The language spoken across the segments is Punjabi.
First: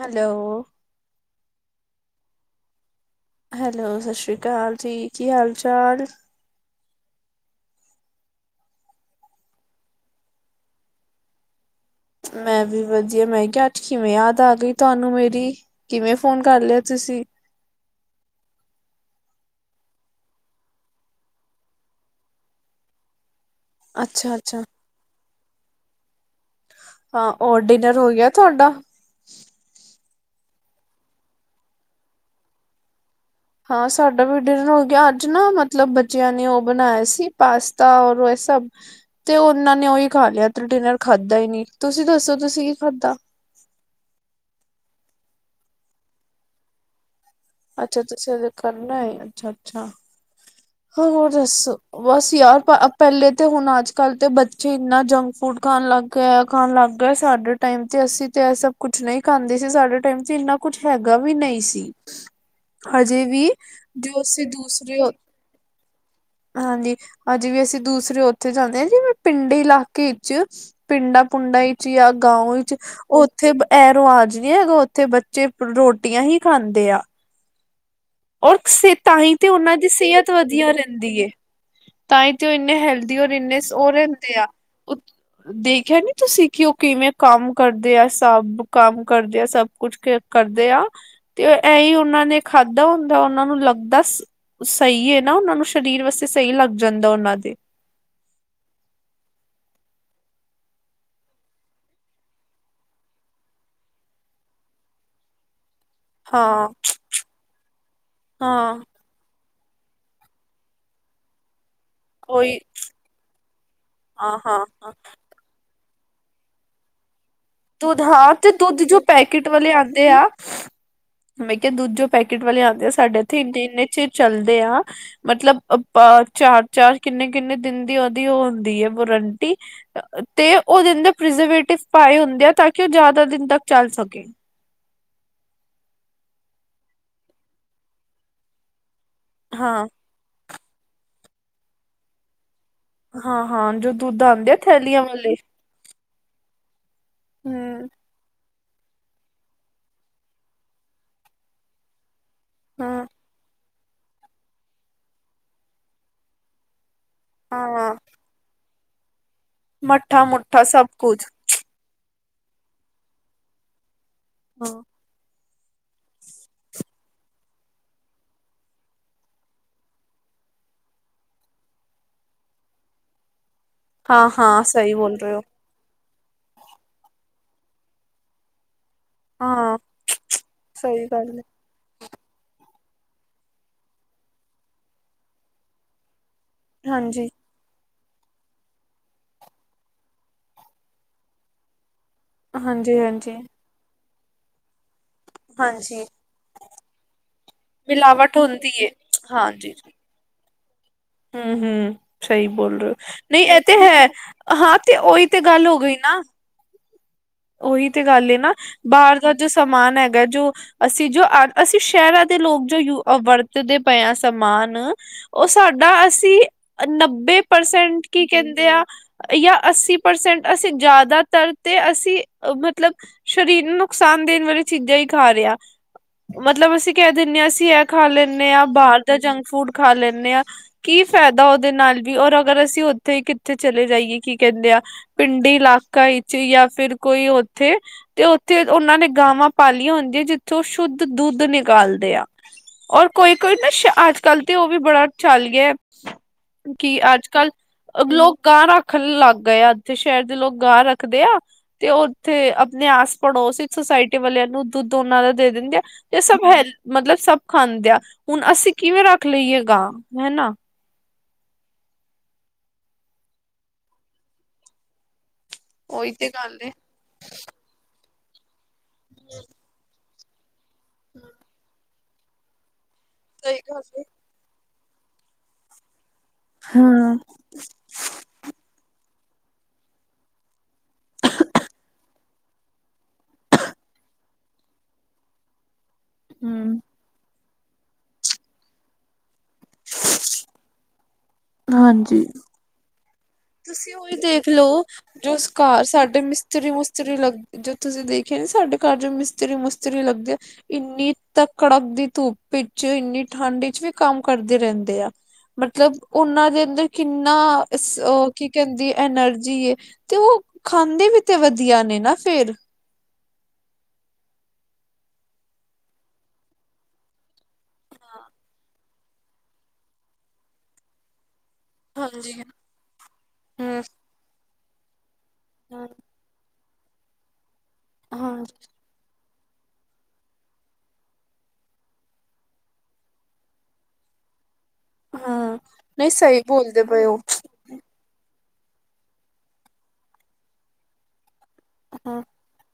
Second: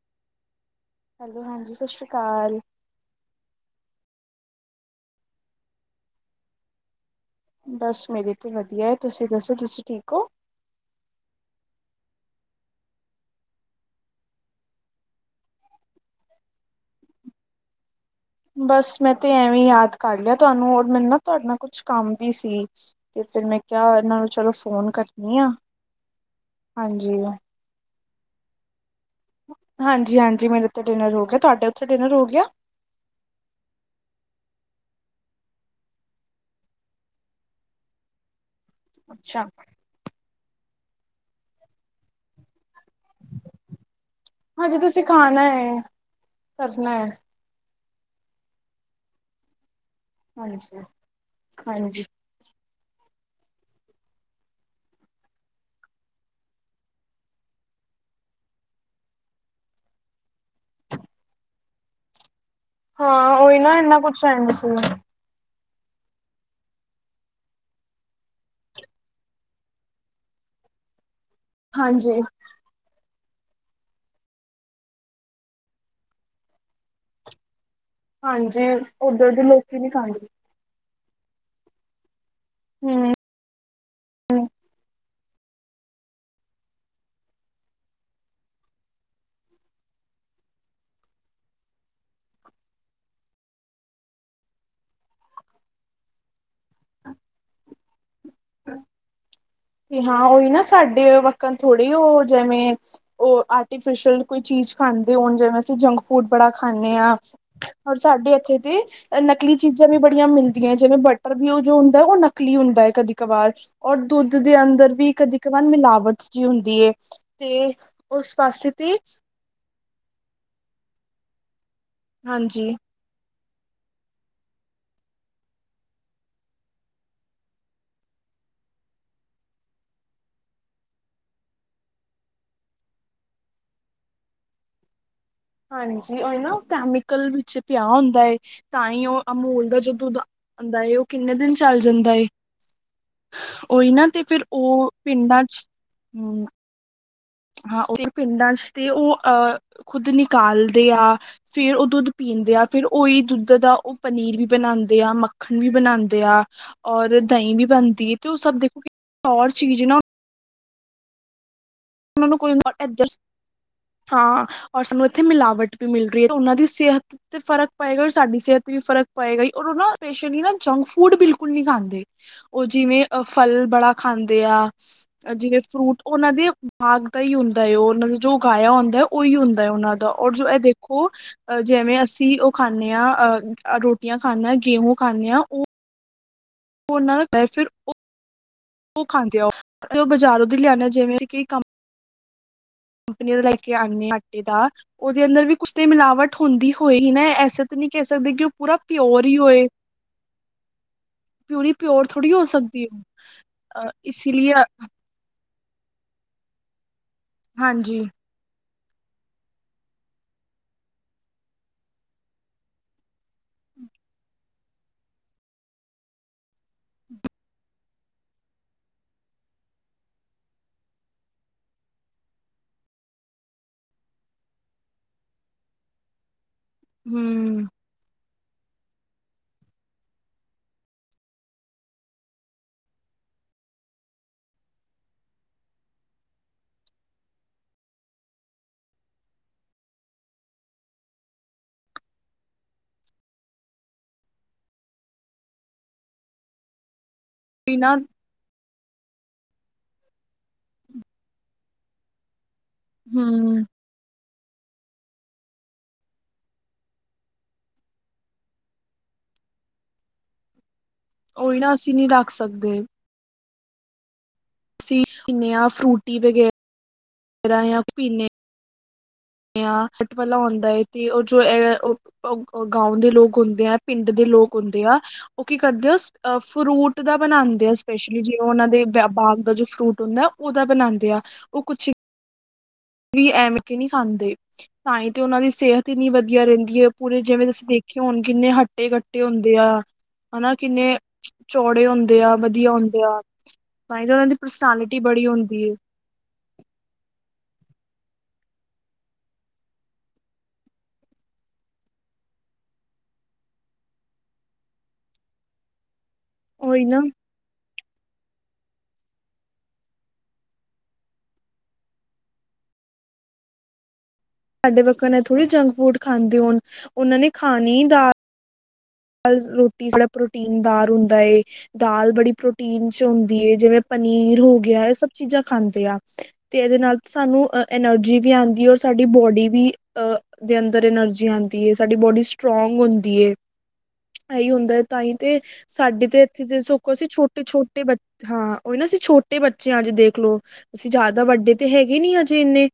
ਹੈਲੋ। ਹੈਲੋ ਹਾਂਜੀ, ਸਤ ਸ਼੍ਰੀ ਕਾਲ। ਹੈਲੋ, ਸਤਿ ਸ਼੍ਰੀ ਕਾਲ ਜੀ। ਕੀ ਹਾਲ ਚਾਲ? ਬਸ ਮੇਰੇ ਤੇ ਵਦੀਆ ਏ, ਤੁਸੀਂ ਦੱਸੋ ਤੁਸੀਂ ਠੀਕ ਔ? ਮੈਂ ਵੀ ਵਦੀਆ, ਮੈਂ ਕਿਆ ਅੱਜ ਕਿਵੇਂ ਯਾਦ ਆ ਗਈ ਤੁਹਾਨੂੰ ਮੇਰੀ? ਕਿਵੇਂ ਫੋਨ ਕਰ ਲੇਆ ਤੁਸੀਂ? ਬਸ ਮੈਂ ਤੇ ਐਵੇਂ ਈ ਯਾਦ ਕਰ ਲੇਆ ਤੁਹਾਨੂੰ, ਹੋਰ ਮੈਨੂੰ ਨਾ ਤੁਹਾਡੇ ਨਾਲ ਕੁਛ ਕੰਮ ਵੀ ਸੀ। ਤੇ ਫਿਰ ਮੈਂ ਕੇਆ, ਐਨਾਂ ਨੂੰ ਅੱਛਾ ਚਲੋ ਅੱਛਾ ਫੋਨ ਕਰਨੀ ਆ, ਹਾਂਜੀ। ਹਾਂ ਔਰ ਡਿਨਰ ਹੋ ਗਿਆ ਤੁਹਾਡਾ? ਹਾਂਜੀ-ਹਾਂਜੀ ਮੇਰੇ ਤੇ ਡਿਨਰ ਹੋ ਗਿਆ ਤੁਹਾਡੇ ਉੱਥੇ ਡਿਨਰ ਹੋ ਗਿਆ। ਹਾਂ ਸਾਡਾ ਵੀ ਡਿਨਰ ਹੋ ਗਿਆ ਅੱਜ ਨਾ ਮਤਲਬ ਬੱਚਿਆਂ ਨੇ ਉਹ ਬਣਾਇਆ ਸੀ ਪਾਸਤਾ ਔਰ ਇਹ ਸਭ। ਤੇ ਅੱਛਾ ਉਹਨਾਂ ਨੇ ਉਹੀ ਖਾ ਲਿਆ ਤੇ ਡਿਨਰ ਖਾਧਾ ਹੀ ਨੀ ਤੁਸੀਂ ਦੱਸੋ ਤੁਸੀਂ ਕੀ ਖਾਧਾ। ਹਾਂਜੀ ਤੁਸੀਂ ਖਾਣਾ ਹੈ ਕਰਨਾ। ਅੱਛਾ-ਅੱਛਾ-ਅੱਛਾ ਅਜੇ ਕਰਨਾ ਏ, ਅੱਛਾ-ਅੱਛਾ। ਹਾਂਜੀ। ਹੋ ਹੋਰ ਦੱਸੋ? ਹਾਂਜੀ ਬਸ ਯਾਰ ਅ ਪੈਲੇ ਤੇ ਹੁਣ, ਅੱਜ ਕੱਲ੍ਹ ਤੇ ਬੱਚੇ ਇੰਨਾ ਜੰਕ ਫੂਡ ਖਾਣ ਲੱਗ ਗਏ, ਏਹ ਖਾਣ ਲੱਗ ਗਏ, ਸਾਡੇ ਟਾਈਮ ਤੇ, ਅਸੀਂ ਤੇ ਏਹ ਸਭ ਕੁਛ ਨਈ ਖਾਂਦੇ ਸੀ। ਸਾਡੇ ਟਾਈਮ ਤੇ ਇੰਨਾ ਕੁਛ ਹੈਗਾ ਵੀ ਨਈ ਸੀ। ਹਜੇ ਹਾਂ ਵੀ ਉਹੀ ਨਾ, ਏਨਾ ਕੁਛ ਜੋ ਅਸੀਂ ਸੇਂਦੀ ਸੀ ਮੈਂ। ਦੂਸਰੇ ਹਾਂਜੀ, ਅੱਜ ਵੀ ਅਸੀਂ ਦੂਸਰੇ ਉੱਥੇ ਜਾਂਦੇ ਆ, ਜਿਵੇਂ ਪਿੰਡੀ ਇਲਾਕੇ ਇੱਚ ਪਿੰਡਾਂ ਪੁੰਡਾਂ ਇੱਚ ਯਾ ਹਾਂਜੀ ਗਾਔ ਇੱਚ ਔਥੇ ਏਹ ਰਵਾਜ ਨੀ ਹੈਗਾ, ਔਥੇ ਬੱਚੇ ਰੋਟੀਆਂ ਈ ਖਾਂਦੇ ਆ। ਔਰ ਹਾਂਜੀ ਸੇ ਤਾਂ ਉਧਰ ਹੀ ਦੇ ਤੇ ਉਨ੍ਹਾਂ ਲੋਕੀ ਦੀ ਨੀ ਖਾਂਦੇ ਸੇਹਤ ਵ ਆ ਰਹਿੰਦੀ ਐ ਤਾਂ ਹੀ ਤੇ ਉਹ ਇੰਨੇ ਹਮ ਹੈਲਦੀ ਔਰ ਇੰਨੇ ਉਹ ਰਹਿੰਦੇ ਆ। ਦੇਖਿਆ ਨੀ ਤੁਸੀਂ ਕਿ ਉਹ ਕਿਵੇਂ ਕੰਮ ਕਰਦੇ ਆ ਸਭ ਕੰਮ ਕਰਦੇ ਆ ਸਭ ਕੁਛ ਕਰਦੇ ਆ ਤੇ ਇਹੀ ਉਹਨਾਂ ਨੇ ਖਾ ਧ ਹੁੰਦਾ ਉਹਨਾਂ ਨੂੰ ਲੱਗਦਾ ਸਹੀ ਹੈ ਨਾ ਉਹਨਾਂ ਨੂੰ ਸਰੀਰ ਵਾਸਤੇ ਸਹੀ ਲੱਗ ਜਾਂਦਾ ਉਨਾਂ ਦੇ। ਹਾਂ ਉਹੀ ਨਾ ਸਾਡੇ ਮੱਖਣ ਥੋੜੇ ਉਹ ਜਿਵੇਂ ਉਹ ਆਰਟੀਫਿਸ਼ਅਲ ਕੋਈ ਚੀਜ਼ ਖਾਂਦੇ ਹੋਣ ਜਿਵੇਂ ਅਸੀਂ ਜੰਕ ਫੂਡ ਬੜਾ ਹਾਂ ਖਾਨੇ ਆ ਔਰ ਸਾਡੇ ਇੱਥੇ ਹਾਂ ਤੇ ਨਕਲੀ ਚੀਜ਼ਾਂ ਵੀ ਬੜੀਆਂ ਮਿਲਦੀਆਂ ਜਿਵੇਂ ਬਟਰ ਵੀ ਉਹ ਜੋ ਹੁੰਦਾ ਉਹ ਨਕਲੀ ਉਹੀ ਹੁੰਦਾ ਕਦੀ ਕਬਾਰ ਔਰ ਦੁੱਧ ਹਾਂ ਦੇ ਹਾਂ ਹਾਂ ਅੰਦਰ ਵੀ ਕਦੀ ਕਵਾਰ ਮਿਲਾਵਟ ਜੀ ਹੁੰਦੀ ਐ। ਤੇ ਉਸ ਪਾਸੇ ਤੇ ਕਟ ਵਾਲੇ ਆਉਂਦੇ ਆ, ਮੈਂ ਕਿਹਾ ਦੁੱਧ ਜੋ ਪੈਕੇਟ ਵਾਲੇ ਹਾਂਜੀ ਆਉਂਦੇ ਆ ਸਾਡੇ [unintelligible] ਇੰਨੇ ਚਿਰ ਚੱਲਦੇ ਆ। ਮਤਲਬ ਚਾਰ-ਚਾਰ ਕਿੰਨੇ-ਕਿੰਨੇ ਦਿਨ ਦੀ ਉਹਦੀ ਉਹ ਹੁੰਦੀ ਹੈ ਵਾਰੰਟੀ। ਤੇ ਉਹਦੇ ਅੰਦਰ ਪ੍ਰਜਵੇਟਿਵ ਪਾਏ ਹੁੰਦੇ ਆ ਤਾਂ ਕਿ ਉਹ ਜਾਦਾ ਦਿਨ ਤੱਕ ਚੱਲ ਸਕੇ। ਹਾਂਜੀ ਉਹ ਨਾ ਉਹ ਕੈਮੀਕਲ ਵਿੱਚ ਪਿਆ ਹੁੰਦਾ ਹੈ ਤਾਂ ਹੀ ਉਹ ਅਮੂਲ ਦਾ ਹਾਂ ਜੋ ਦੁੱਧ ਆਂਦਾ ਏ ਉਹ ਕਿੰਨੇ ਦਿਨ ਚੱਲ ਜਾਂਦਾ ਏ। ਹਾਂ ਹਾਂ ਉਹੀ ਜੋ ਨਾ ਤੇ ਦੁੱਧ ਫਿਰ ਆਉਂਦੇ ਆ ਉਹ ਥੈਲੀਆਂ ਵਾਲੇ ਪਿੰਡਾਂ ਚ ਹਾ ਹਾਂ ਹਮ ਉਹ ਪਿੰਡਾਂ ਚ ਤੇ ਉਹ ਅਹ ਖੁੱਦ ਨਿਕਾਲਦੇ ਆ ਫੇਰ ਉਹ ਦੁੱਧ ਪੀਂਦੇ ਆ ਫਿਰ ਹਾਂ ਉਹੀ ਦੁੱਧ ਦਾ ਉਹ ਪਨੀਰ ਵੀ ਬਣਾਉਂਦੇ ਆ, ਮੱਖਣ ਵੀ ਬਣਾਉਂਦੇ ਆ। ਔਰ ਦਹੀਂ ਵੀ ਬਣਦੀ ਤੇ ਉਹ ਸਭ ਦੇ [inaudible] ਮੱਠਾ-ਮੁੱਠਾ ਸਭ ਕੁਝ। ਉਹਨਾਂ ਨੂੰ ਕੋਈ ਨਾ [inaudible] ਹਾਂ ਔਰ ਸਾਨੂੰ ਇੱਥੇ ਮਿਲਾਵਟ ਵੀ ਮਿਲ ਰਹੀ ਹੈ ਉਹਨਾਂ ਦੀ ਸਿਹਤ ਤੇ ਫਰਕ ਪਏਗਾ ਹੋਰ ਸਾਡੀ ਸਿਹਤ ਤੇ ਵੀ ਫਰਕ ਪਏਗਾ ਔਰ ਉਹ ਨਾ ਪੇਸ਼ਲੀ ਹੀ ਨਾ ਜੰਕ ਫੂਡ ਬਿਲਕੁਲ ਨਹੀਂ ਖਾਂਦੇ। ਉਹ ਜਿਵੇਂ ਅ ਫਲ ਬੜਾ ਹਾਂ ਖਾਂਦੇ ਹਾਂ ਆ ਸਹੀ ਬੋਲ ਰਹੇ ਹੋ ਜਿਵੇਂ ਫਰੂਟ ਉਹਨਾਂ ਦੇ ਬਾਗ ਦਾ ਹੀ ਹੁੰਦਾ ਹੈ ਉਹ ਉਹ ਦਾ ਜੋ ਉਗਾਇਆ ਹੁੰਦਾ ਉਹੀ ਹੁੰਦਾ ਹੈ ਹਾਂ ਉਹਨਾਂ ਦਾ ਔਰ ਜੋ ਇਹ ਸਹੀ ਦੇਖੋ ਗੱਲ ਹੈ ਅ ਜਿਵੇਂ ਅਸੀਂ ਉਹ ਖਾਂਦੇ ਹਾਂ ਅ ਰੋਟੀਆਂ ਖਾਨੇ ਆਂ, ਗੇਹੂ ਖਾਨੇ ਆ ਉਹ ਉਹਨਾਂ ਹਾਂਜੀ ਦਾ [unintelligible] ਫਿਰ ਉਹ ਉਹ ਖਾਂਦੇ ਆ ਉਹ ਤੇ ਉਹ ਬਾਜ਼ਾਰੋਂ ਲਿਆਦੇ ਆ ਜਿਵੇਂ ਕਿ ਹਾਂਜੀ-ਹਾਂਜੀ ਕੇ [unintelligible] ਆਂਟੀ ਦਾ। ਉਹਦੇ ਅੰਦਰ ਵੀ ਕੁਛ ਤੇ ਹਾਂਜੀ ਮਿਲਾਵਟ ਹੁੰਦੀ ਹੋਏ ਨਾ ਐਸੇ ਤਾਂ ਨਹੀਂ ਕਹਿ ਸਕਦੇ ਮਿਲਾਵਟ ਕਿ ਉਹ ਹੁੰਦੀ ਪੂਰਾ ਹੈ ਪਿਓਰ ਹੀ ਹੋਏ। ਪਿਓਰੀ ਹਮ-ਹਮ ਪਿਓਰ ਥੋੜ੍ਹੀ ਹੋ ਸਹੀ ਬੋਲ ਸਕਦੀ ਰਹੇ ਹੋ ਹੈ ਨਈ ਇਹ ਤੇ ਅ, ਹੈ ਇਸ ਲਈ ਹਾਂ ਤੇ ਉਹੀ ਤੇ ਗੱਲ ਹੋ ਗਈ ਨਾ। ਉਹੀ ਹਾਂਜੀ ਤੇ ਗੱਲ ਐ ਨਾ ਬਾਹਰ ਦਾ ਜੋ ਸਮਾਨ ਹੈਗਾ ਜੋ ਅਸੀਂ ਜੋ ਅ ਅਸੀਂ ਸ਼ਹਿਰਾਂ ਦੇ ਲੋਕ ਜੋ ਯੂ ਵਰਤਦੇ ਪਏ ਹਾਂ ਸਮਾਨ। ਉਹ ਸਾਡਾ ਅਸੀਂ ਨੱਬੇ ਪਰਸੈਂਟ ਕੀ ਕਹਿੰਦੇ ਆ, ਜਾਂ ਅੱਸੀ ਪਰਸੈਂਟ ਅਸੀਂ ਜਿਆਦਾਤਰ ਤੇ ਅਸੀਂ ਮਤਲਬ ਸਰੀਰ ਨੂੰ ਨੁਕਸਾਨ ਦੇਣ ਵਾਲੀ ਚੀਜ਼ਾਂ ਹੀ ਖਾ ਰਿਹੇ ਆ। ਮਤਲਬ ਅਸੀਂ ਕਹਿ ਦਿੰਦੇ ਹਾਂ ਹਮ ਅਸੀਂ ਇਹ ਖਾ ਲੇਨੇ ਹਾਂ ਬਾਹਰ ਦਾ ਜੰਕ ਫੂਡ ਖਾ ਲੇਨੇ ਹਾਂ। ਕੀ ਫਾਇਦਾ ਉਹਦੇ ਨਾਲ ਵੀ ਔਰ ਅਗਰ ਅਸੀਂ ਉੱਥੇ ਕਿੱਥੇ ਚਲੇ ਜਾਈਏ ਕੀ ਕਹਿੰਦੇ ਆ ਪਿੰਡੀ ਇਲਾਕਾ ਵਿੱਚ ਜਾਂ ਫਿਰ ਕੋਈ ਉੱਥੇ ਤੇ ਉੱਥੇ ਉਹਨਾਂ ਨੇ ਗਾਵਾਂ ਪਾਲੀਆਂ ਹੁੰਦੀਆਂ ਜਿੱਥੇ ਉਹ ਸ਼ੁੱਧ ਦੁੱਧ ਨਿਕਾਲਦੇ ਆ। ਔਰ ਕੋਈ ਕੋਈ ਨਾ ਅੱਜ ਕੱਲ ਤੇ ਉਹ ਵੀ ਬੜਾ ਚੱਲ ਗਿਆ ਕਿ ਅੱਜ ਕੱਲ ਬਿਨਾਂ ਲੋਕ ਗਾਂ ਰੱਖਣ ਲੱਗ ਗਏ ਆ, ਉੱਥੇ ਸ਼ਹਿਰ ਦੇ ਲੋਕ ਗਾਂ ਰੱਖਦੇ ਆ ਤੇ ਉਹ ਥੇ ਆਪਣੇ ਆਸ ਪੜੋਸ ਹਮ ਇਚ ਸੁੋਸਾਇਟੀ ਵਾਲਿਆਂ ਨੂੰ ਦੁੱਧ ਉਨਾਂ ਦਾ ਦੇ ਦਿੰਦੇ ਆ। ਇਹ ਸਭ ਹੈ ਮਤਲਬ ਸਭ ਖਾਂਦੇ ਆ ਹੁਣ ਅਸੀਂ ਕਿਵੇਂ ਰੱਖ ਲਈਏ ਗਾਂ ਹਨਾ। ਉਹੀ ਨਾ ਅਸੀਂ ਨਹੀਂ ਰੱਖ ਸਕਦੇ। ਸੀ ਇੰਨੀਆਂ ਉਹੀ ਤੇ ਗੱਲ ਏ [inaudible] ਹੂੰ ਹੱਟਵਲਾ ਹੁੰਦਾ ਏ ਤੇ ਉਹ ਜੋ ਉਹ ਗਾਉ ਦੇ ਲੋਕ ਸਹੀ ਹੁੰਦੇ ਆ ਗੱਲ ਏ ਪਿੰਡ ਦੇ ਲੋਕ ਹੁੰਦੇ ਆ। ਉਹ ਕੀ ਕਰਦੇ ਆ ਅ ਫਰੂਟ ਹਾਂ ਦਾ ਬਣਾਉਂਦੇ ਆ। ਸਪੈਸ਼ਲੀ ਜੇ ਉਹਨਾਂ ਦੇ ਬਾਗ ਦਾ ਜੋ ਫਰੂਟ ਹੁੰਦਾ ਉਹਦਾ ਬਣਾਉਂਦੇ ਆ। ਉਹ ਕੁਛ ਵੀ ਐਮ ਕੇ ਨਹੀਂ ਖਾਂਦੇ ਤਾਂ ਹੀ ਤੇ ਉਹਨਾਂ ਦੀ ਸਿਹਤ ਇੰਨੀ ਵਧੀਆ ਰਹਿੰਦੀ ਹੂੰ, ਐ। ਪੂਰੇ ਜਿਵੇਂ ਤੁਸੀਂ ਦੇਖੇ ਹੋੁਣ ਕਿੰਨੇ ਹੱਟੇ-ਕੱਟੇ ਹੁੰਦੇ ਆ। ਹਨਾ ਕਿੰਨੇ ਚੌੜੇ ਹਾਂਜੀ ਹੁੰਦੇ ਆ। ਵਧੀਆ ਹੁੰਦੇ ਆ। ਤੁਸੀਂ ਤਾਂ ਹੀ ਤਾਂ ਉਹੀ ਉਹਨਾਂ ਦੀ ਦੇਖਲਓ ਪਰਸਨੈਲਿਟੀ ਬੜੀ ਹੁੰਦੀ ਹੈ ਜੋਕਾਰ ਸਾਡੇ ਮਿਸ ਮਿਸਤਰੀ ਮੁਿਸਤਰੀ ਲੱਗ ਜੋ ਤੁਸੀਂ ਦੇਖਿਆ ਨੀ ਸਾਡੇ ਘਰ ਜੋ ਮਿਸਤਰੀ ਮੁਿਸਤਰੀ ਲੱਗਦੀ ਆ। ਇੰਨੀ ਤ ਕੜਕ ਦੀ ਧੂੱਪ ਵਿੱਚ ਇੰਨੀ ਠੰਡ ਵਿੱਚ ਵੀ ਕੰਮ ਕਰਦੇ ਰਹਿੰਦੇ ਆ। ਮਤਲਬ ਉਹਨਾਂ ਦੇ ਉਹੀ ਅੰਦਰ ਨਾ ਕਿੰਨਾ ਕੀ ਕਹਿੰਦੀ ਐਨਰਜੀ ਤੇ ਉਹ ਖਾਂਦੇ ਵੀ ਤੇ ਵਧੀਆ ਨੇ ਨਾ ਫੇਰ। ਸਾਡੇ ਵਾਗ ਨੇ ਥੋੜ੍ਹੇ ਜੰਕ ਫੂਡ ਖਾਂਦੇ ਹੋਣ ਉਹਨਾਂ ਨੇ ਖਾਣੀ ਦਾਲ ਰੋਟੀ ਬੜਾ ਪ੍ਰੋਟੀਨਦਾਰ ਹੁੰਦਾ ਏ। ਦਾਲ ਬੜੀ ਹਾਂਜੀ ਪ੍ਰੋਟੀਨ ਚ ਹੁੰਦੀ ਜਿਵੇਂ ਹਮ ਪਨੀਰ ਹੋ ਗਿਆ। ਇਹ ਸਭ ਚੀਜ਼ਾਂ ਖਾਂਦੇ ਹਮ ਆ ਤੇ ਇਹਦੇ ਨਾਲ ਸਾਨੂੰ ਐਨਰਜੀ ਵੀ ਹਾਂ ਆਉਂਦੀ ਸਾਡੀ ਬੋਡੀ ਵੀ ਦੇ ਅੰਦਰ ਐਨਰਜੀ ਆਉਂਦੀ ਏ। ਸਾਡੀ ਬੋਡੀ ਸਟਰੋਂਗ ਹੁੰਦੀ ਏ। ਇਹੀ ਹੁੰਦਾ ਤਾਂ ਹੀ ਤੇ ਹਾਂ ਸਾਡੇ ਨਹੀਂ ਤੇ ਸਹੀ ਇੱਥੇ ਜੇ ਬੋਲਦੇ ਸਖੋ ਪਏ ਅਸੀਂ ਹੋ ਛੋਟੇ ਛੋਟੇ ਬੇ ਹਾਂ ਉਹੀ ਨਾ ਅਸੀਂ ਛੋਟੇ ਬੱਚੇ ਆ ਜੇ ਦੇਖ ਲੋ ਅਸੀਂ ਜ਼ਿਆਦਾ ਵੱਡੇ ਤੇ ਹੈਗੇ ਨੀ ਹਾਂ ਹਜੇ ਇੰਨੇ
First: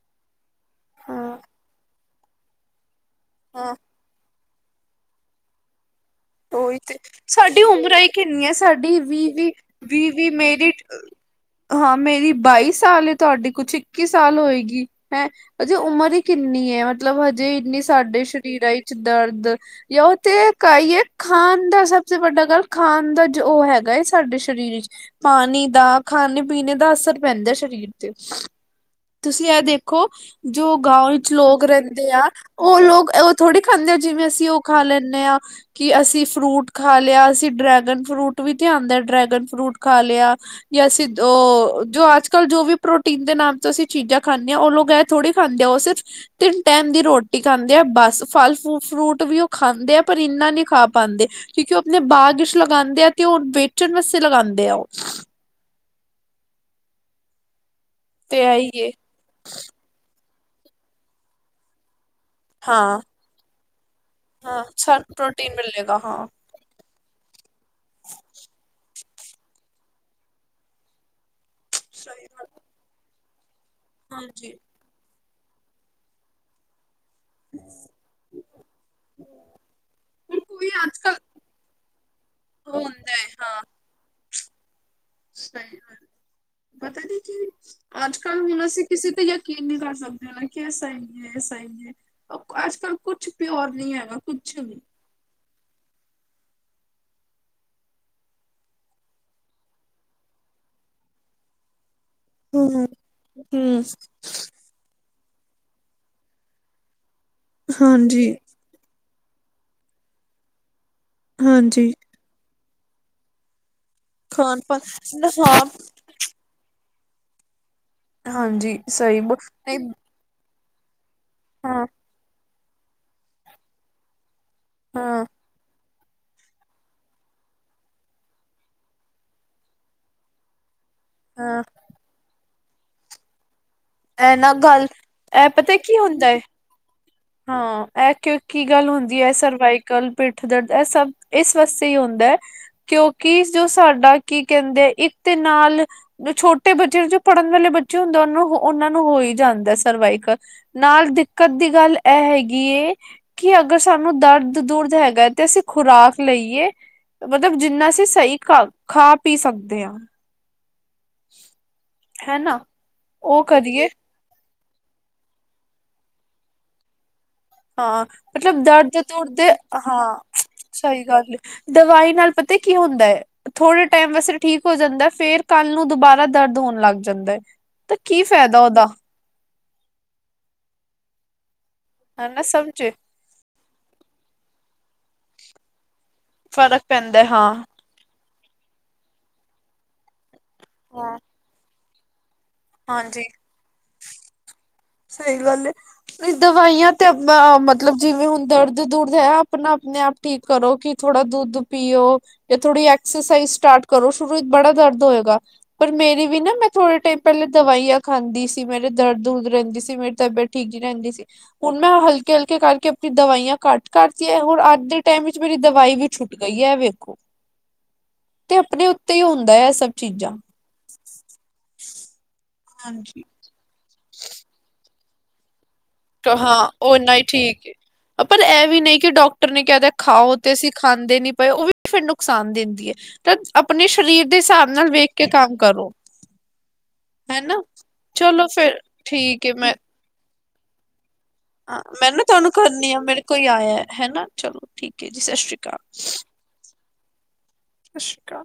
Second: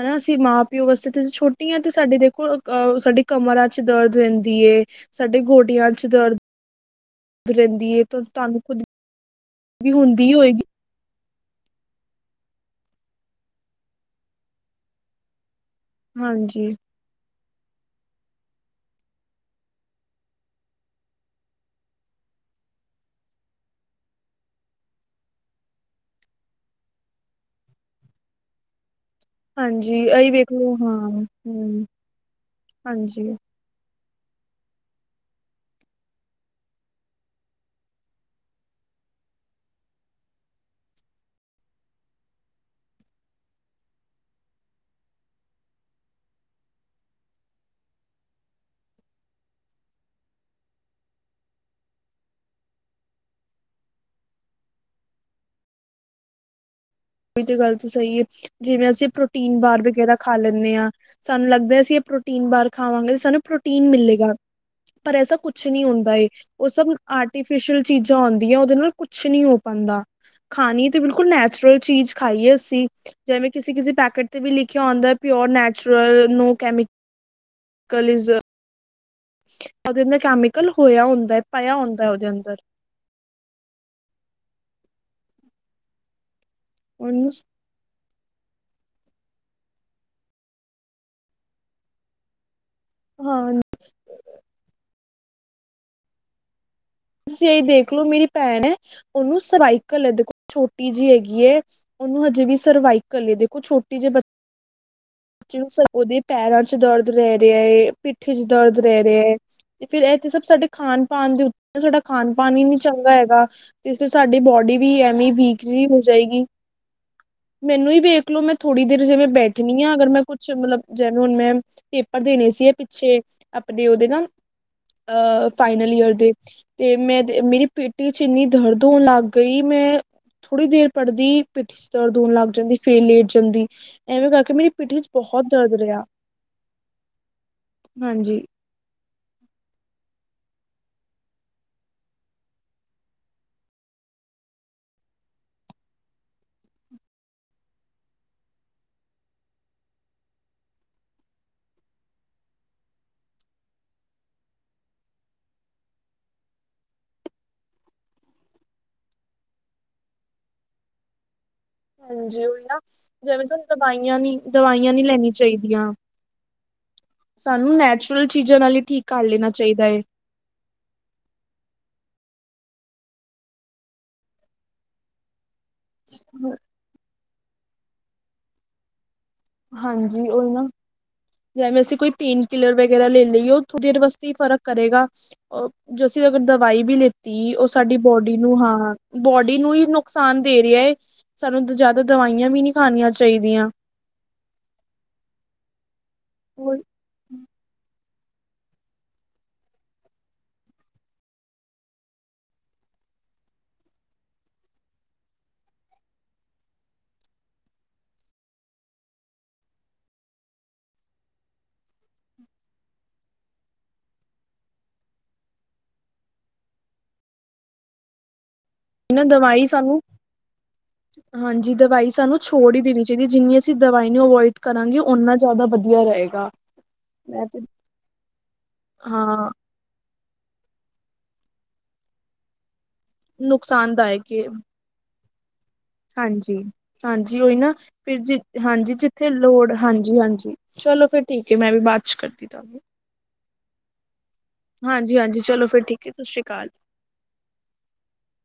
ਹਨਾ ਅਸੀਂ ਮਾਂ ਪਿਓ ਵਾਸਤੇ ਤੇਸੀ ਹਾਂ ਛੋਟੀ ਹ ਤੇ ਸਾਡੇ ਦੇਖੋ ਅ ਸਾਡੇ ਕਮਰਾਂ ਹਾਂ ਚ ਦਰਦ ਰਹਦੀ ਏ, ਸਾਡੇ ਗੋਡਿਆਂ ਚ ਦਰਦ ਉਹੀ ਤੇ ਸਾਡੀ ਰਹਿੰਦੀ ਉਮਰ ਏ ਹੀ ਕਿ ਤਾਂ ਇੰਨੀ ਹੈ ਤੁਹਾਨੂੰ ਖੁਦ ਸਾਡੀ ਵੀਹ ਵੀ, ਵੀਹ ਵੀ ਹੁੰਦੀ ਹੋਏਗੀ ਮੇਰੀ ਹਾਂ ਮੇਰੀ ਬਾਈ ਸਾਲ ਤੁਹਾਡੀ ਕੁਛ ਇੱਕੀ ਸਾਲ ਹੋਏਗੀ ਹੈਂ ਉਹਦੀ ਉਮਰ ਹੀ ਹਾਂਜੀ ਕਿੰਨੀ ਏ? ਮਤਲਬ ਹਜੇ ਇੰਨੀ ਸਾਡੇ ਸਰੀਰਾਂ ਵਿੱਚ ਦਰਦ ਜਾਂ ਉਹ ਤੇ ਕਹੀਏ ਖਾਣ ਦਾ ਸਭ ਤੋਂ ਵੱਡਾ ਗੱਲ ਖਾਣ ਦਾ ਜੋ ਉਹ ਹੈਗਾ ਹੈਏ ਸਾਡੇ ਸਰੀਰ ਵਿੱਚ ਪਾਨੀ ਦਾ ਖਾਨੇ ਪੀਨੇ ਦਾ ਅਸਰ ਪੈਂਦਾ ਸਰੀਰ ਤੇ। ਤੁਸੀਂ ਇਹ ਹਾਂਜੀ ਦੇਖੋ ਇਹੀ ਵੇਖ ਲੋ ਜੋ ਹਾਂ ਗਾਓ ਵਿੱਚ ਲੋਕ ਹਮ ਰਹਿੰਦੇ ਆ, ਉਹ ਲੋਕ ਹਾਂਜੀ ਉਹ ਥੋੜੇ ਖਾਂਦੇ ਆ ਜਿਵੇਂ, ਅਸੀਂ ਉਹ ਖਾ ਲੈਂਦੇ ਆ। ਕਿ ਅਸੀਂ ਫਰੂਟ ਖਾ ਲਿਆ। ਅਸੀਂ ਡਰੈਗਨ ਫਰੂਟ ਵੀ ਤੇ ਆਉਦਾ। ਡਰੈਗਨ ਫਰੂਟ ਖਾ ਲਿਆ। ਜਾਂ ਅਸੀ ਉਹ ਜੋ ਅੱਜ ਕੱਲ ਜੋ ਵੀ ਪ੍ਰੋਟੀਨ ਦੇ ਨਾਮ ਤੁਸੀਂ ਚੀਜ਼ਾਂ ਖਾਂਦੇ ਓ ਲੋਕ ਐ ਥੋੜ੍ਹੀ ਖਾਂਦੇ ਆ। ਉਹ ਸਿਰਫ ਤਿੰਨ ਟਾਈਮ ਦੀ ਰੋਟੀ ਖਾਂਦੇ ਆ ਬਸ ਫਲ ਫੂ ਫਰੂਟ ਵੀ ਉਹ ਖਾਂਦੇ ਆ ਪਰ ਇੰਨਾ ਨਹੀਂ ਖਾ ਪਾਉਂਦੇ। ਕਿਉਂਕਿ ਉਹ ਆਪਣੇ ਬਾਗ ਲਗਾਉਂਦੇ ਆ ਤੇ ਉਹ ਵੇਚਣ ਵਾਸਤੇ ਲਗਾਉਂਦੇ ਆ। ਉਹ ਇਹ ਗੱਲ ਤਾਂ ਸਹੀ ਹੈ ਤੇ ਇਹੀ ਜਿਵੇਂ ਏ ਅਸੀਂ ਪ੍ਰੋਟੀਨ ਬਾਰ ਵਗੈਰਾ ਖਾ ਲੈਂਦੇ ਹਾਂ ਸਾਨੂੰ ਲੱਗਦਾ ਅਸੀਂ ਇਹ ਨ ਬਾਰ ਹਾਂ ਖਾਵਾਂਗੇ ਤੇ ਸਾਨੂੰ ਪ੍ਰੋਟੀਨ ਮਿਲੇਗਾ ਹਾਂ ਪਰ ਸਾਨੂੰ ਐਸਾ ਪ੍ਰੋਟੀਨ ਕੁਛ ਨੀ ਮਿਲੇਗਾ ਹੁੰਦਾ। ਹਾਂ ਉਹ ਸਭ ਆਰਟੀਫਿਸ਼ਅਲ ਚੀਜ਼ਾਂ ਆਉਂਦੀਆਂ ਉਹਦੇ ਨਾਲ ਕੁਛ ਨੀ ਹੋ ਪਾਉਂਦਾ। ਖਾਣੀ ਤੇ ਬਿਲਕੁਲ ਨੈਚੁਰਲ ਚੀਜ਼ ਸਹੀ ਗੱਲ ਖਾਈਏ ਅਸੀਂ ਜਿਵੇਂ ਕਿਸੇ ਕਿਸੇ ਪੈਕੇਟ ਤੇ ਵੀ ਹਾਂਜੀ ਲਿਖੀ ਕ ਆਂਦਾ pure natural no chemical is ਉਹਦੇ ਅੰਦਰ ਹੁਣ ਕੈਮੀਕਲ ਕੋਈ ਅੱਜ ਹੋਇਆ ਕੱਲ ਹੁੰਦਾ ਪਾਇਆ ਹੁੰਦਾ ਉਹਦੇ ਅੰਦਰ। ਉਹ ਹੁੰਦਾ ਹੈ ਹਾਂ [inaudible] ਉਹਨੂੰ ਅੱਜ ਕੱਲ ਹੁਣ ਅਸੀਂ ਕਿਸੇ ਤੇ ਯਕੀਨ ਨਹੀਂ ਕਰ ਸਕਦੇ। ਨਾ ਕਿ ਐ ਸਾਹੀ ਏ, ਐ ਸਾਹੀ ਏ। ਅੱਜ ਕੱਲ ਕੁਛ ਹਾਂ ਪਿਓਰ ਨੀ ਹੈਗਾ ਕੁਛ ਨੀ। ਤੁਸੀਂ ਅ ਦੇਖਲੋ ਮੇਰੀ ਭੈਣ ਹੈ ਉਹਨੂੰ ਸਵਾਈਕਲ ਐ। ਦੇਖੋ ਛੋਟੀ ਜਿਹੀ ਹੈਗੀ ਉਹਨੂੰ ਹਜੇ ਵੀ ਹਮ ਸਰਵਾਈਵਕਲ ਏ ਦੇਖੋ ਹਮ ਛੋਟੀ ਜਿਹੇ ਬੱਚੇ ਉਹਦੇ ਪੈਰਾਂ ਚ ਦਰਦ ਰਹਿ ਰਿਹਾ ਏ। ਹਾਂਜੀ ਪਿੱਠੇ ਚ ਦਰਦ ਰਹਿ ਰਿਹਾ ਏ ਤੇ ਫੇਰ ਇਅ ਤਾ ਸਭ ਸਾਡੇ ਖਾਣ ਪਣ ਦੇ ਉੱਤੇ ਹਾਂਜੀ ਸਾਡਾ ਖਾਣ ਪਾਣ ਹੀ ਨੀ ਚੰਗਾ ਹੈਗਾ। ਤੇ ਫਿਰ ਸਾਡੀ ਖਾਣ ਬੋਡੀ ਪਾ ਵੀ ਐਵੇਂ ਹਾਂ ਵੀਕ ਜ ਜਾਏਗੀ ਮੈਨੂੰ ਹੀ ਵੇਖਲੋ ਮੈਂ ਹਾਂਜੀ ਥੋੜ੍ਹੀ ਦੇਰ ਸਹੀ ਜਿਵੇਂ ਬੋ- ਬੈਠੇ ਨਹੀਂ ਅਗਰ ਮੈਂ ਕੁਛ ਮਤਲਬ ਜਿਨੂੰ ਹੁਣ ਮੈਂ ਹਾਂ ਪੇਪਰ ਦੇਣੇ ਸੀ। ਪਿੱਛੇ ਆਪਣੇ ਉਹਦੇ ਨਾ ਹਾਂ ਅ ਫਾਈਨਲ ਈਅਰ ਦੇ ਤੇ ਮੈਂ ਮੇਰੀ ਪਿਠ ਚ ਇੰਨੀ ਦਰਦ ਹੋਣ ਲੱਗ ਗਈ ਮੈਂ ਥੋੜ੍ਹੀ ਦੇਰ ਪੜ੍ਹਦੀ ਹਾਂ ਪਿੱਠੀ ਚ ਦਰਦ ਹੋਣ ਲੱਗ ਜਾਂਦੀ ਫੇਰ ਲੇਟ ਜਾਂਦੀ ਐਵੇਂ ਇਹ ਕਰ ਨਾ ਗੱਲ ਇਹ ਪਤਾ ਕੀ ਹੁੰਦਾ ਹੈ ਹਾਂ ਇਹ ਹਾਂਜੀ ਕਿਉਂਕਿ ਕੀ ਗੱਲ ਹੁੰਦੀ ਹੈ ਸਰਵਾਈਕਲ ਪਿੱਠ ਦਰਦ ਇਹ ਸਭ ਇਸ ਵਾਸਤੇ ਹੀ ਹੁੰਦਾ ਹੈ ਕਿਉਂਕਿ ਜੋ ਸਾਡਾ ਕੀ ਕਹਿੰਦੇ ਇੱਕ ਦੇ ਨਾਲ ਛੋਟੇ ਬੱਚੇ ਜੋ ਪੜ੍ਹਨ ਵਾਲੇ ਬੱਚੇ ਹੁੰਦੇ ਉਹਨੂੰ ਉਹਨਾਂ ਨੂੰ ਹੋ ਹੀ ਜਾਂਦਾ ਸਰਵਾਈਕਲ। ਨਾਲ ਦਿੱਕਤ ਦੀ ਗੱਲ ਇਹ ਇਹ ਹੈਗੀ ਏ ਕਿ ਅਗਰ ਸਾਨੂੰ ਦਰਦ ਦੁਰਦ ਹੈਗਾ ਤੇ ਅਸੀਂ ਖੁਰਾਕ ਲਈਏ। ਮਤਲਬ ਜਿੰਨਾ ਅਸੀਂ ਸਹੀ ਖਾ ਖਾ ਪੀ ਸਕਦੇ ਹਾਂ। ਹ [unintelligible] ਹਾਂਜੀ ਉਹੀ ਨਾ ਜਿਵੇਂ ਤੁਹਾਨੂੰ ਦਵਾਈਆਂ ਨ ਦਵਾਈਆਂ ਨੀ ਲੈੀਆਂ ਚਾਹੀਦੀਆਂ। ਸਾਨੂੰ ਹਾਂ ਨੈਚੁਰਲ ਚੀਜ਼ਾਂ ਮਤਲਬ ਨਾਲ ਹੀ ਦਰਦ ਠੀਕ ਕਰ ਦੁਰਦ ਲੈਣਾ ਚਾਹੀਦਾ ਹੈ। ਹਾਂ ਸਹੀ ਗੱਲ ਏ ਦਵਾਈ ਨਾਲ ਪਤਾ ਕੀ ਹੁੰਦਾ ਹੈ। ਥੋੜੇ ਟਾਈਮ ਵੈਸੇ ਠੀਕ ਹੋ ਜਾਂਦਾ ਫੇਰ ਕੱਲ੍ਹ ਨੂੰ ਦੁਬਾਰਾ ਦਰਦ ਹੋਣ ਲੱਗ ਜਾਂਦਾ ਹੈ ਤੇ ਕੀ ਫਾਇਦਾ ਉਹਦਾ ਹਾਂਜੀ ਉਹ ਨਾ ਜਵੇਂ ਅਸੀਂ ਕੋਈ ਹਨਾ ਪੇਨ ਕਿਲਰ ਸਮਝੇ ਵਗੈਰਾ ਲੈ ਲਈਓ ਉਹ ਥੋੜ੍ਹ ਦੇਰ ਵਾਸਤੇ ਹੀ ਫਰਕ ਕਰੇਗਾ। ਉਹ ਜ ਅਸੀਂ ਅਗਰ ਫ਼ਰਕ ਦਵਾਈ ਵੀ ਪੈਂਦਾ ਹਾਂ ਲਿੱਤੀ ਉਸ ਸਾਡੀ ਬੋਡੀ ਨੂੰ ਹਾਂ ਬੋਡੀ ਨੂੰ ਹੀ ਨੁਕਸਾਨ ਦੇ ਰਿਹਾ ਹੈ ਹਾਂ ਸਾਨੂੰ ਜਿਆਦਾ ਦਵਾਈਆਂ ਵੀ ਨੀ ਖਿਆਣੀਆਂ ਹਾਂਜੀ ਚਾਹੀਦੀਆਂ ਸਹੀ ਗੱਲ ਹੈ ਦਵਾਈਆਂ ਤੇ ਆਪਾਂ ਮਤਲਬ ਜਿਵੇਂ ਹੁਣ ਦਰਦ ਦੂਰਦ ਹੈ ਆਪਣਾ ਆਪਣੇ ਆਪ ਠੀਕ ਕਰੋ ਕਿ ਥੋੜਾ ਦੁੱਧ ਪੀਓ ਜਾਂ ਥੋੜੀ ਐਕਸਰਸਾਈਜ਼ ਸਟਾਰਟ ਕਰੋ ਸ਼ੁਰੂ ਵਿੱਚ ਬੜਾ ਦਰਦ ਹੋਏਗਾ। ਪਰ ਮੇਰੀ ਵੀ ਨਾ ਮੈਂ ਥੋੜੇ ਟਾਈਮ ਪਹਿਲੇ ਦਵਾਈਆਂ ਖਾਂਦੀ ਸੀ ਮੇਰੇ ਦਰਦ ਦੁਰਦ ਰਹਿੰਦੀ ਸੀ। ਮੇ ਤਬਅਤ ਠੀਕ ਜੀ ਰਹਿੰਦੀ ਸੀ। ਹੁਣ ਮੈਂ ਹਲਕੇ ਹਲਕੇ ਕਰਕੇ ਆਪਣੀ ਦਵਾਈਆਂ ਘੱਟ ਕਰਤੀ ਹੈ ਹੁਣ ਅੱਜ ਦੇ ਟਾਈਮ ਵਿੱਚ ਮੇਰੀ ਦਵਾਈ ਵੀ ਛੁੱ ਗਈ ਵੇਖੋ ਤੇ ਆਪਣੇ ਉੱਤੇ ਹੀ ਨਾ ਹੁੰਦਾ ਦਵਾਈ ਹੈ ਇਹ ਸਭ ਸਾਨੂੰ ਚੀਜ਼ਾਂ ਹਾਂਜੀ ਦਵਾਈ ਸਾਨੂੰ ਛੋੜ ਹੀ ਦੇਣੀ ਹਾਂਜੀ ਚਾਹੀਦੀ ਹੈ ਜਿੰਨੀ ਅਸੀਂ ਦਵਾਈ ਨੂੰ ਅਵੋਇਡ ਕਰਾਂਗੇ ਉਹਨਾਂ। ਜ਼ਿਆਦਾ ਵਧੀਆ ਰਹੇ। ਹਾਂ ਉਹ ਇੰਨਾ ਹੀ ਠੀਕ ਪਰ ਇਹ ਵੀ ਨਹੀਂ ਕਿ ਹਾਂ ਡਾਕਟਰ ਨੇ ਕਹਿ ਦਿੱ ਓਹ ਤੇ ਅਸੀਂ ਖਾਂਦੇ ਨੀ ਪਏ ਉਹ ਵੀ ਫਿਰ ਨੁਕਸਾਨ ਦਿੰਦੀ ਹੈ। ਤਾਂ ਆਪਣੇ ਸਰੀਰ ਨੁਕਸਾਨਦਾਇਕ ਦੇ ਹਿਸਾਬ ਨਾਲ ਵੇਖ ਕੇ ਕੰਮ ਕਰੋ। ਹਾਂਜੀ-ਹਾਂਜੀ ਉਹੀ ਹਨਾ ਨਾ ਫਿਰ ਜਿ ਚਲੋ ਫਿਰ ਹਾਂਜੀ ਜਿੱਥੇ ਠੀਕ ਹੈ ਲੋੜ ਮੈਂ ਹਾਂਜੀ-ਹਾਂਜੀ। ਚਲੋ ਫਿਰ ਠੀਕ ਹ ਮੈਂ ਵੀ ਬਾਅਦ ਚ ਨਾ ਕਰਦੀ ਆਂ ਤੁਹਾਨੂੰ। ਕਰਨੀ ਆ ਮੇਰੇ ਕੋਈ ਆਇਆ ਹੈ ਹਨਾ ਚਲੋ ਠੀਕ ਹੈ ਜੀ ਸਤਿ ਹਾਂਜੀ-ਹਾਂਜੀ ਸ਼੍ਰੀ ਚਲੋ ਅਕਾਲ ਫਿਰ ਠੀਕ ਹੈ ਸਸ ਸ੍ਰੀ ਕਾਲ। ਸਸ ਸ੍ਰੀ ਕਾਲ।